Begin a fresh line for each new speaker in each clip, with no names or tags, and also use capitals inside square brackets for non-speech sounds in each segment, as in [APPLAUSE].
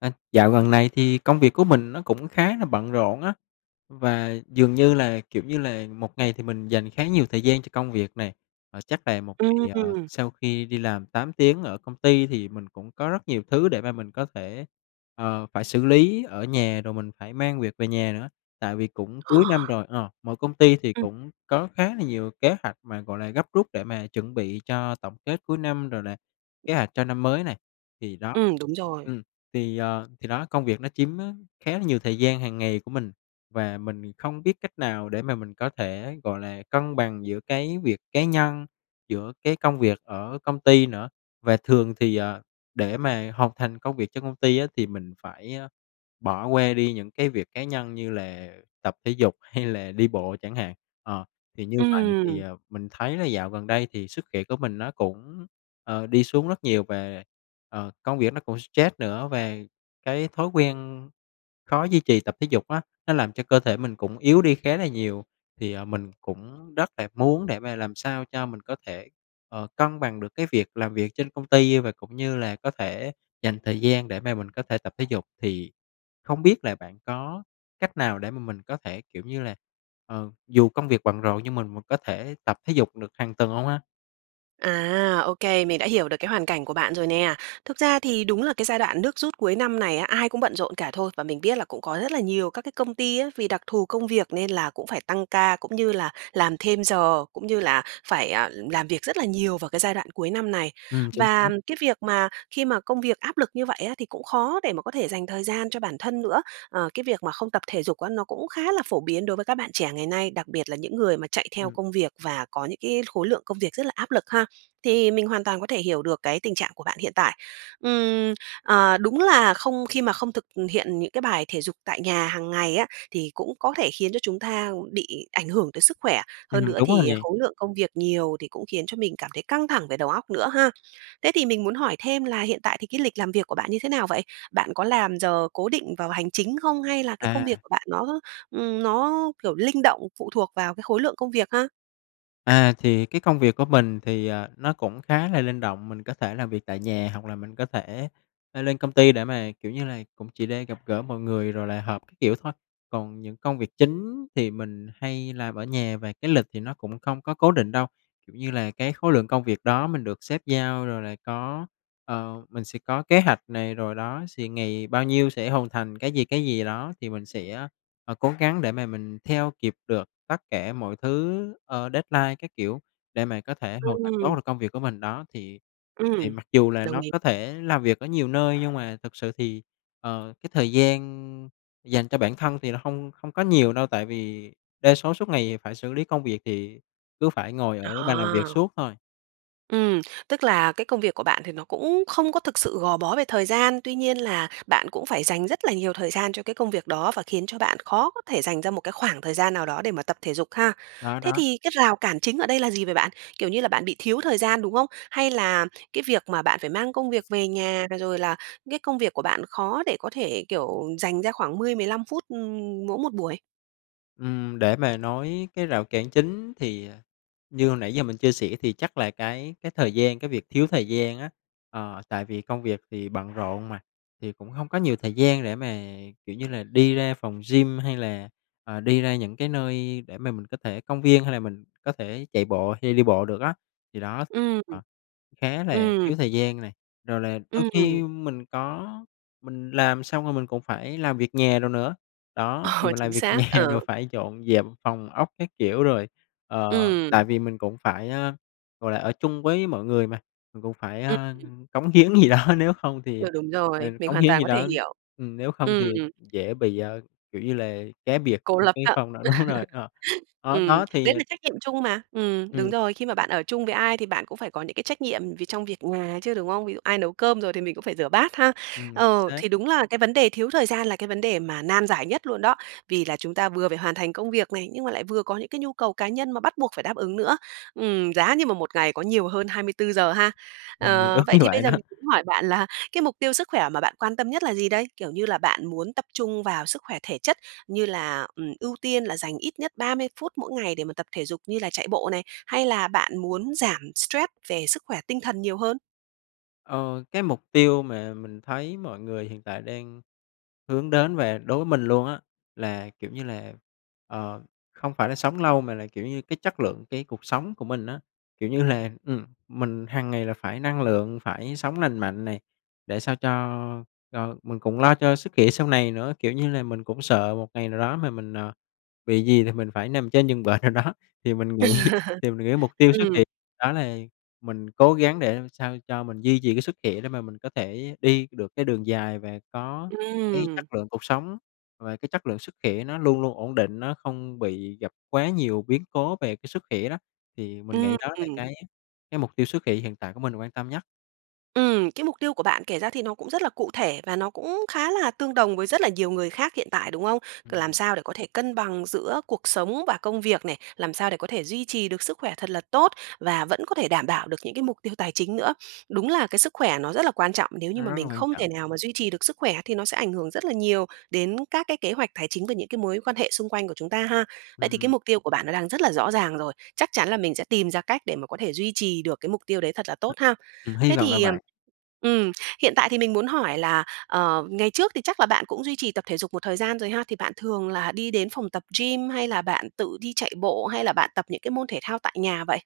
À, dạo gần này thì công việc của mình nó cũng khá là bận rộn á, và dường như là, kiểu như là, một ngày thì mình dành khá nhiều thời gian cho công việc nè. À, chắc là một ngày, ờ,
Ừm.
sau khi đi làm 8 tiếng ở công ty thì mình cũng có rất nhiều thứ để mà mình có thể, ờ, phải xử lý ở nhà rồi mình phải mang việc về nhà nữa, tại vì cũng
Ờ.
cuối năm rồi, ờ, mọi công ty thì
Ừm.
cũng có khá là nhiều kế hoạch mà, gọi là, gấp rút để mà chuẩn bị cho tổng kết cuối năm rồi là, kế hoạch cho năm mới này, thì đó.
Ừm, đúng rồi.
Ừm, thì, ờ, thì đó công việc nó chiếm á, khá là nhiều thời gian hàng ngày của mình và mình không biết cách nào để mà mình có thể, gọi là, cân bằng giữa cái việc cá nhân, giữa cái công việc ở công ty nữa. Và thường thì, ờ, để mà hoàn thành công việc trong công ty á, thì mình phải, ơ, bỏ qua đi những cái việc cá nhân như là tập thể dục hay là đi bộ chẳng hạn, ờ, thì như vậy thì,
Ừm.
ờ, mình thấy là dạo gần đây thì sức khỏe của mình nó cũng, ờ, đi xuống rất nhiều và, ờ, công việc nó cũng stress nữa và cái thói quen khó duy trì tập thể dục á, nó làm cho cơ thể mình cũng yếu đi khá là nhiều. Thì, ờ, mình cũng rất là muốn để mà làm sao cho mình có thể, ờ, cân bằng được cái việc làm việc trên công ty và cũng như là có thể dành thời gian để mà mình có thể tập thể dục. Thì không biết là bạn có cách nào để mà mình có thể, kiểu như là, ờ, dù công việc bận rộn nhưng mà mình có thể tập thể dục được hàng tuần hông ha?
À, ô kê, mình đã hiểu được cái hoàn cảnh của bạn rồi nè, thực ra thì đúng là cái giai đoạn nước rút cuối năm này á, ai cũng bận rộn cả thôi, và mình biết là cũng có rất là nhiều các cái công ty á, vì đặc thù công việc nên là cũng phải tăng ca, cũng như là làm thêm giờ, cũng như là phải, à, làm việc rất là nhiều vào cái giai đoạn cuối năm này,
Ừm, chính
và,
xác.
ừm, cái việc mà khi mà công việc áp lực như vậy á, thì cũng khó để mà có thể dành thời gian cho bản thân nữa. Ờ, cái việc mà không tập thể dục á, nó cũng khá là phổ biến đối với các bạn trẻ ngày nay, đặc biệt là những người mà chạy theo
Ừm.
công việc và có những cái khối lượng công việc rất là áp lực ha, thì mình hoàn toàn có thể hiểu được cái tình trạng của bạn hiện tại. Ừm, ờ, đúng là không khi mà không thực hiện những cái bài thể dục tại nhà hàng ngày á, thì cũng có thể khiến cho chúng ta bị ảnh hưởng tới sức khỏe, hơn
Ừm,
nữa
đúng rồi
thì
nè.
khối lượng công việc nhiều thì cũng khiến cho mình cảm thấy căng thẳng về đầu óc nữa ha. Thế thì mình muốn hỏi thêm là hiện tại thì cái lịch làm việc của bạn như thế nào vậy? Bạn có làm giờ cố định vào hành chính không hay là cái công việc
À.
của bạn nó, ừm, nó kiểu linh động, phụ thuộc vào cái khối lượng công việc ha?
À, thì cái công việc của mình thì, ờ, nó cũng khá là linh động, mình có thể làm việc tại nhà hoặc là mình có thể, ơ, lên công ty để mà, kiểu như là, cũng chỉ để gặp gỡ mọi người rồi là hợp các kiểu, thôi. Còn những công việc chính thì mình hay làm ở nhà và cái lịch thì nó cũng không có cố định đâu, kiểu như là, cái khối lượng công việc đó mình được sếp giao rồi là có, ờ, mình sẽ có kế hạch này rồi đó, xì ngày bao nhiêu sẽ hoàn thành cái gì, cái gì đó thì mình sẽ, ờ, cố gắng để mà mình theo kịp được tất cả mọi thứ, ờ, deadline, các kiểu, để mà có thể hoàn thành tốt
Ừm.
được công việc của mình. Đó thì thì
Ừm,
mặc dù là
đồng
nó
ý.
có thể làm việc ở nhiều nơi nhưng mà thực sự thì, ờ, cái thời gian dành cho bản thân thì nó hông hông có nhiều đâu, tại vì đa số suốt ngày phải xử lý công việc thì cứ phải ngồi ở bàn làm việc
À.
suốt thôi.
Ừm, tức là cái công việc của bạn thì nó cũng không có thực sự gò bó về thời gian, tuy nhiên là bạn cũng phải dành rất là nhiều thời gian cho cái công việc đó và khiến cho bạn khó có thể dành ra một cái khoảng thời gian nào đó để mà tập thể dục ha?
Đó,
Thế
đó.
thì cái rào cản chính ở đây là gì vậy bạn? Kiểu như là, bạn bị thiếu thời gian, đúng không? Hay là cái việc mà bạn phải mang công việc về nhà, rồi rồi là cái công việc của bạn khó để có thể, kiểu, dành ra khoảng mươi mười lăm phút, ừm, mỗi một buổi?
Ừm, để mà nói cái rào cản chính, thì, à, như hồi nãy giờ mình chia sẻ, thì chắc là cái cái thời gian, cái việc thiếu thời gian á. Ờ, tại vì công việc thì bận rộn mà, thì cũng hông có nhiều thời gian để mà, kiểu như là, đi ra phòng gym, hay là, ờ, đi ra những cái nơi để mà mình có thể công viên, hay là mình có thể chạy bộ, hay đi bộ được á. Thì đó,
Ừm,
ờ,
ừm.
khá là
Ừm.
thiếu thời gian nè, rồi là đôi khi
Ừm.
mình có mình làm xong rồi mình còn phải làm việc nhà đồ nữa. Đó, thì
Ờ,
mình làm
chính
việc
xác,
nhà, rồi
ờ.
phải dọn dẹp phòng ốc các kiểu rồi, ờ, tại
Ừm.
vì mình cũng phải, a, gọi là, ở chung với mọi người mà, mình cũng phải,
Ừm,
a,
ừm.
cống hiến gì đó, nếu hông
Ừ,
thì
đúng
ừ,
rồi, mình
cống
hoàn
hiến
toàn
gì
có thể
đó
hiểu.
ừm, nếu không
Ừm.
thì dễ bị, ờ, kiểu như là, cá biệt
Cô
trong
lập
cái
á. [LAUGHS]
phòng đó đúng rồi, ờ. Đó,
Ừm,
đó thì
đấy là trách nhiệm chung mà ừm, đúng
Ừm.
rồi, khi mà bạn ở chung với ai thì bạn cũng phải có những cái trách nhiệm vì trong việc nhà chứ, đúng không? Ví dụ, ai nấu cơm rồi thì mình cũng phải rửa bát ha.
Ừm
Ờ,
xác.
thì đúng là cái vấn đề thiếu thời gian là cái vấn đề mà nan giải nhất luôn đó. Vì là chúng ta vừa phải hoàn thành công việc này, nhưng mà lại vừa có những cái nhu cầu cá nhân mà bắt buộc phải đáp ứng nữa. Ừm, giá như mà một ngày có nhiều hơn 24 giờ ha.
Ừm,
Ờ,
đúng
vậy
như
thì bây
vậy
giờ
đó.
mình cũng hỏi bạn là cái mục tiêu sức khỏe mà bạn quan tâm nhất là gì đây? Kiểu như là, bạn muốn tập trung vào sức khỏe thể chất, như là, ừm, ưu tiên là dành ít nhất 30 phút mỗi ngày để mà tập thể dục như là chạy bộ này, hay là bạn muốn giảm stress về sức khỏe tinh thần nhiều hơn?
Ờ, cái mục tiêu mà mình thấy mọi người hiện tại đang hướng đến và đối với mình luôn á, là, kiểu như là, ờ, không phải là sống lâu mà là, kiểu như, cái chất lượng cái cuộc sống của mình á. Kiểu như là, ừm, mình hằng ngày là phải năng lượng, phải sống lành mạnh này, để sao cho cho mình cũng lo cho sức khỏe sau này nữa, kiểu như là, mình cũng sợ một ngày nào đó mà mình, ờ, bị gì thì mình phải nằm trên giường bệnh nào đó. Thì mình nghĩ
[LAUGHS]
thì mình nghĩ mục tiêu xuất
Ừm.
hiện đó là mình cố gắng để làm sao cho mình duy trì cái sức khỏe để mà mình có thể đi được cái đường dài và có cái
Ừm.
chất lượng cuộc sống và cái chất lượng sức khỏe nó luôn luôn ổn định, nó không bị gặp quá nhiều biến cố về cái sức khỏe đó. Thì mình
Ưm,
nghĩ đó là
ừm.
cái cái mục tiêu xuất khỏe hiện tại của mình quan tâm nhất.
Ừm, cái mục tiêu của bạn kể ra thì nó cũng rất là cụ thể và nó cũng khá là tương đồng với rất là nhiều người khác hiện tại, đúng không? Làm
Ừm.
sao để có thể cân bằng giữa cuộc sống và công việc này? Làm sao để có thể duy trì được sức khỏe thật là tốt và vẫn có thể đảm bảo được những cái mục tiêu tài chính nữa? Đúng là cái sức khỏe nó rất là quan trọng, nếu như
Nó
mà
rất là
mình
quan
không thể
trọng.
nào mà duy trì được sức khỏe thì nó sẽ ảnh hưởng rất là nhiều đến các cái kế hoạch tài chính và những cái mối quan hệ xung quanh của chúng ta ha. Vậy thì cái
Ừm.
mục tiêu của bạn nó đang rất là rõ ràng rồi, chắc chắn là mình sẽ tìm ra cách để mà có thể duy trì được cái mục tiêu đấy thật là tốt ha.
Ừm, hy
Thế
vọng là
thì, ừm,
vậy.
ừm, hiện tại thì mình muốn hỏi là, ờ, ngày trước thì chắc là bạn cũng duy trì tập thể dục một thời gian rồi ha, thì bạn thường là đi đến phòng tập gym hay là bạn tự đi chạy bộ, hay là bạn tập những cái môn thể thao tại nhà vậy?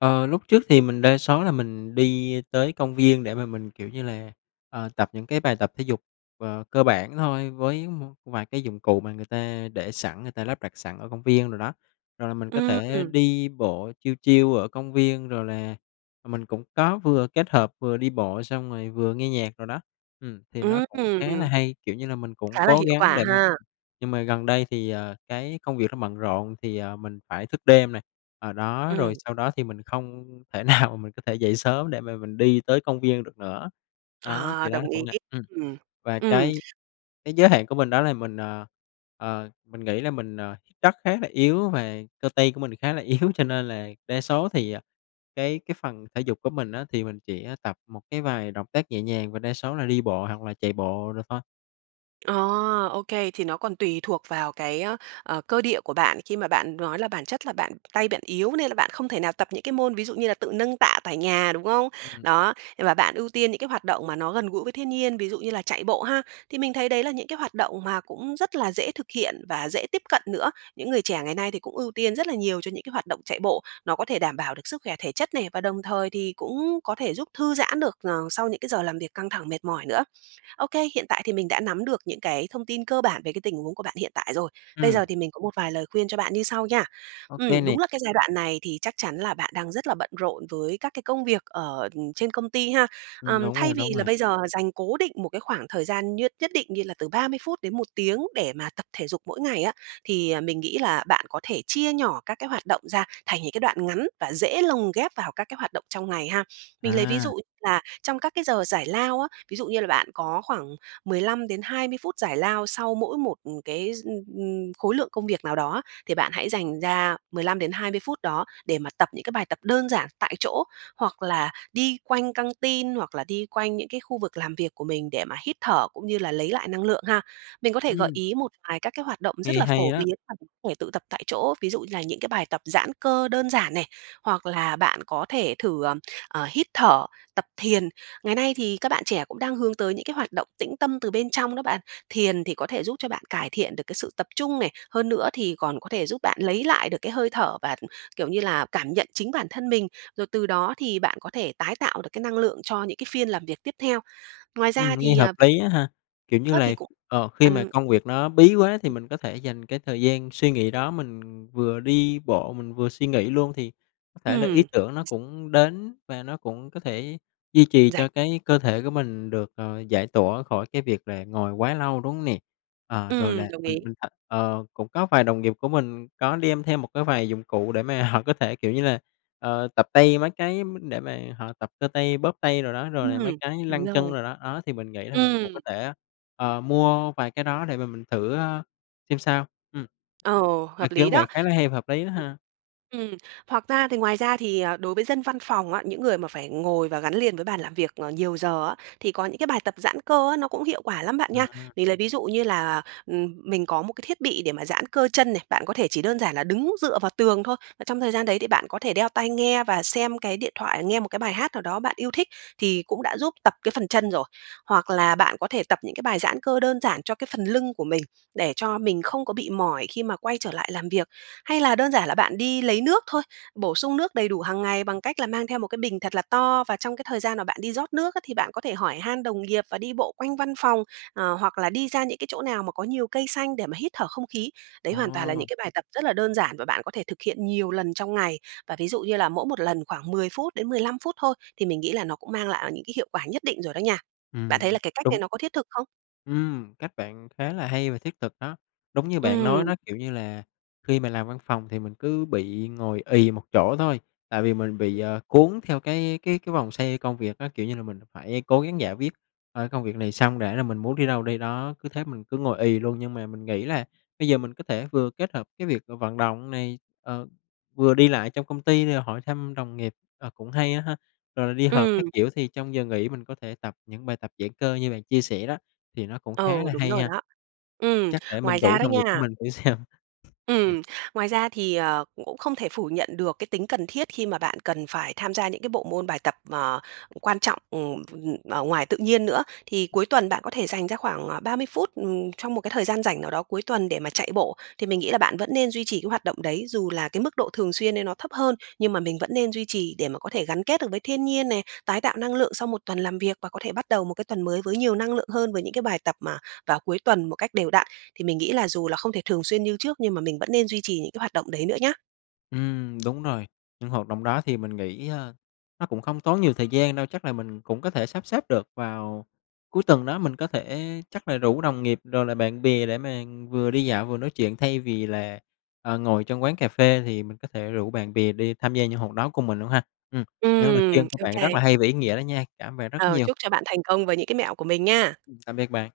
Ờ, lúc trước thì mình đa số là mình đi tới công viên để mà mình, kiểu như là, ờ, tập những cái bài tập thể dục, ờ, cơ bản thôi với một vài cái dụng cụ mà người ta để sẵn, người ta lắp đặt sẵn ở công viên đồ đó, rồi là mình có
Ưm,
thể
ừm.
đi bộ chill, chill ở công viên, rồi là, ờ, mình cũng có vừa kết hợp vừa đi bộ xong rồi vừa nghe nhạc đồ đó. Ừm, thì nó cũng khá là
Ừm.
hay, kiểu như là, mình cũng
Khá là
cố
hiệu
gắng
quả
để mà
ha.
nhưng mà gần đây thì, ờ, cái công việc nó bận rộn thì, ờ, mình phải thức đêm nè, ờ, đó, rồi
Ừm.
sau đó thì mình không thể nào mình có thể dậy sớm để mà mình đi tới công viên được nữa. Đó,
Ờ,
thì đó
đồng
cũng
ý.
là ừm,
Ừm,
và cái
ừm.
cái giới hạn của mình đó là mình, ờ, ờ, mình nghĩ là mình, ờ, chắc khá là yếu và cơ tay của mình khá là yếu cho nên là đa số thì, à, cái cái phần thể dục của mình á, thì mình chỉ, a, tập một cái vài động tác nhẹ nhàng và đa số là đi bộ hoặc là chạy bộ đồ thôi.
Ờ, OK, thì nó còn tùy thuộc vào cái, a, ờ, cơ địa của bạn khi mà bạn nói là bản chất là bạn tay bạn yếu nên là bạn không thể nào tập những cái môn ví dụ như là tự nâng tạ tại nhà, đúng không?
Ừm.
Đó, và bạn ưu tiên những cái hoạt động mà nó gần gũi với thiên nhiên, ví dụ như là chạy bộ ha, thì mình thấy đấy là những cái hoạt động mà cũng rất là dễ thực hiện và dễ tiếp cận nữa. Những người trẻ ngày nay thì cũng ưu tiên rất là nhiều cho những cái hoạt động chạy bộ, nó có thể đảm bảo được sức khỏe thể chất này, và đồng thời thì cũng có thể giúp thư giãn được, ờ, sau những cái giờ làm việc căng thẳng mệt mỏi nữa. OK, hiện tại thì mình đã nắm được những cái thông tin cơ bản về cái tình huống của bạn hiện tại rồi, bây
Ừm.
giờ thì mình có một vài lời khuyên cho bạn như sau nha.
OK
Ừm, đúng
nè.
là cái giai đoạn này thì chắc chắn là bạn đang rất là bận rộn với các cái công việc ở, ừm, trên công ty ha,
Ừm,
ừm,
đúng rồi,
thay vì
đúng
là
rồi.
bây giờ dành cố định một cái khoảng thời gian nhất nhất định như là từ 30 phút đến 1 tiếng để mà tập thể dục mỗi ngày á, thì, à, mình nghĩ là bạn có thể chia nhỏ các cái hoạt động ra thành những cái đoạn ngắn và dễ lồng ghép vào các cái hoạt động trong ngày ha. Mình lấy ví
À.
dụ là trong các cái giờ giải lao á, ví dụ như là bạn có khoảng 15-20 phút giải lao sau mỗi một, ừm, cái d ừm, ừm, khối lượng công việc nào đó á, thì bạn hãy dành ra 15-20 phút đó để mà tập những cái bài tập đơn giản tại chỗ, hoặc là đi quanh căn tin hoặc là đi quanh những cái khu vực làm việc của mình để mà hít thở cũng như là lấy lại năng lượng ha. Mình có thể gợi
Ừm.
ý một vài các cái hoạt động rất
Nghe
là
hay
phổ
á!
biến [UNINTELLIGIBLE] thể tự tập tại chỗ, ví dụ như là những cái bài tập giãn cơ đơn giản này, hoặc là bạn có thể thử, ờm, ờ, hít thở, tập thiền, ngày nay thì các bạn trẻ cũng đang hướng tới những cái hoạt động tĩnh tâm từ bên trong đó bạn. Thiền thì có thể giúp cho bạn cải thiện được cái sự tập trung này, hơn nữa thì còn có thể giúp bạn lấy lại được cái hơi thở và, kiểu như là, cảm nhận chính bản thân mình, rồi từ đó thì bạn có thể tái tạo được cái năng lượng cho những cái phiên làm việc tiếp theo. Ngoài
Ừm,
ra
nghe
thì,
hợp
ờ,
lý á ha, kiểu
[UNINTELLIGIBLE]
như
á, thì
là,
cũng
ờ, khi mà
ăn
công việc nó bí quá thì
[UNINTELLIGIBLE]
mình có thể dành cái thời gian suy nghĩ đó, mình vừa đi bộ, mình vừa suy nghĩ luôn thì có thể là ý
Ừm.
tưởng nó
[SNEEZES]
cũng đến và nó cũng có thể duy trì
Rảnh
cho cái cơ thể của mình được, ờ, giải tỏa khỏi cái việc là ngồi quá lâu, đúng hông nè? Ờ, rồi là,
Ừm, đồng
ừm,
ý.
ừm, th ờ, cũng có vài đồng nghiệp của mình có đem thêm một cái vài dụng cụ để mà họ có thể, kiểu như là, ờ, tập tay mấy cái m để mà họ tập cơ tay bóp tay đồ đó, rồi là mấy
Ừm,
cái như
đúng
lăn chân
rồi.
đồ đó, ó thì mình nghĩ là mình cũng
Ừm.
có thể, ờ, mua vài cái đó để mà mình thử, a, xem sao, ừm.
Ờ,
Ý
hợp lý
kiến bạn
đó.
khá là hay và hợp lý đó
Ừm.
ha.
Ừm, hoặc ra thì ngoài ra thì, ờ, đối với dân văn phòng á, những người mà phải ngồi và gắn liền với bàn làm việc, ờ, nhiều giờ á, thì có những cái bài tập giãn cơ á, nó cũng hiệu quả lắm bạn nha.
À.
Mình lấy ví dụ như là, ừm, mình có một cái thiết bị để mà giãn cơ chân này, bạn có thể chỉ đơn giản là đứng dựa vào tường thôi, mà trong thời gian đấy thì bạn có thể đeo tai nghe và xem cái điện thoại, nghe một cái bài hát nào đó bạn yêu thích thì cũng đã giúp tập cái phần chân rồi. Hoặc là bạn có thể tập những cái bài giãn cơ đơn giản cho cái phần lưng của mình để cho mình không có bị mỏi khi mà quay trở lại làm việc. Hay là đơn giản là bạn đi lấy nước thôi, bổ sung nước đầy đủ hàng ngày bằng cách là mang theo một cái bình thật là to và trong cái thời gian mà bạn đi rót nước á, thì bạn có thể hỏi han đồng nghiệp và đi bộ quanh văn phòng, ờ, hoặc là đi ra những cái chỗ nào mà có nhiều cây xanh để mà hít thở không khí. Đấy hoàn toàn là những
Ồ.
cái bài tập rất là đơn giản và bạn có thể thực hiện nhiều lần trong ngày, và ví dụ như là mỗi một lần khoảng 10 phút đến 15 phút thôi, thì mình nghĩ là nó cũng mang lại, à, những cái hiệu quả nhất định rồi đó nha. Bạn thấy
Ừm,
là cái cách này
đúng.
nó có thiết thực không?
Ừm, cách bạn khá là hay và thiết thực đó. Đúng như bạn nói
Ừm.
đó, kiểu như là, khi mà làm văn phòng thì mình cứ bị ngồi ì một chỗ thôi, tại vì mình bị, ờ, cuốn theo cái cái cái vòng xoay công việc á, kiểu như là mình phải cố gắng giải quyết, ờ, cái công việc này xong đã rồi mình muốn đi đâu đi đó. Cứ thế mình cứ ngồi ì luôn, nhưng mà mình nghĩ là bây giờ mình có thể vừa kết hợp cái việc v vận động này, ờ, vừa đi lại trong công ty để hỏi thăm đồng nghiệp, ờ, cũng hay á ha, rồi là đi họp các
Ừm.
kiểu thì trong giờ nghỉ mình có thể tập những bài tập giãn cơ như bạn chia sẻ đó, thì nó cũng
Ừ,
khá là
đúng
hay
rồi
nha,
đó. Ừm,
chắc để
ngoài
mình
ra
rủ
đó
đồng nghiệp của
nha
mình thử xem.
Ừm, ngoài ra thì, ờ, cũng cũng không thể phủ nhận được cái tính cần thiết khi mà bạn cần phải tham gia những cái bộ môn bài tập, ờ, quan trọng, ừm, ph ừm, ở ngoài tự nhiên nữa. Thì
[UNINTELLIGIBLE]
cuối tuần bạn có thể dành ra khoảng, à, 30 phút, ừm, trong một cái thời gian rảnh nào đó cuối tuần để mà chạy bộ, thì mình nghĩ là bạn vẫn nên duy trì cái hoạt động đấy, dù là cái mức độ thường xuyên đấy nó thấp hơn, nhưng mà mình vẫn nên duy trì để mà có thể gắn kết được với thiên nhiên này, tái tạo năng lượng sau một tuần làm việc và có thể bắt đầu một cái tuần mới với nhiều năng lượng hơn với những cái bài tập mà vào cuối tuần một cách đều đặn, thì mình nghĩ là dù là không thể thường xuyên như trước, nhưng mà mình vẫn nên duy trì những cái hoạt động đấy nữa nhá.
Ừm, đúng rồi, những hoạt động đó thì mình nghĩ, a, nó cũng không tốn nhiều thời gian đâu, chắc là mình cũng có thể sắp xếp được vào cuối tuần đó, mình có thể chắc là rủ đồng nghiệp rồi là bạn bè để mà vừa đi dạo vừa nói chuyện thay vì là, ờ, ngồi trong quán cà phê thì mình có thể rủ bạn bè đi tham gia những hoạt đó cùng mình luôn ha. Ừm, những lời khuyên
Ừm,
của bạn
OK.
rất là hay và ý nghĩa đó nha, cảm bạn rất
Ờ,
nhiều.
chúc cho bạn thành công với những cái mẹo của mình nha!
Ừm, tạm biệt bạn.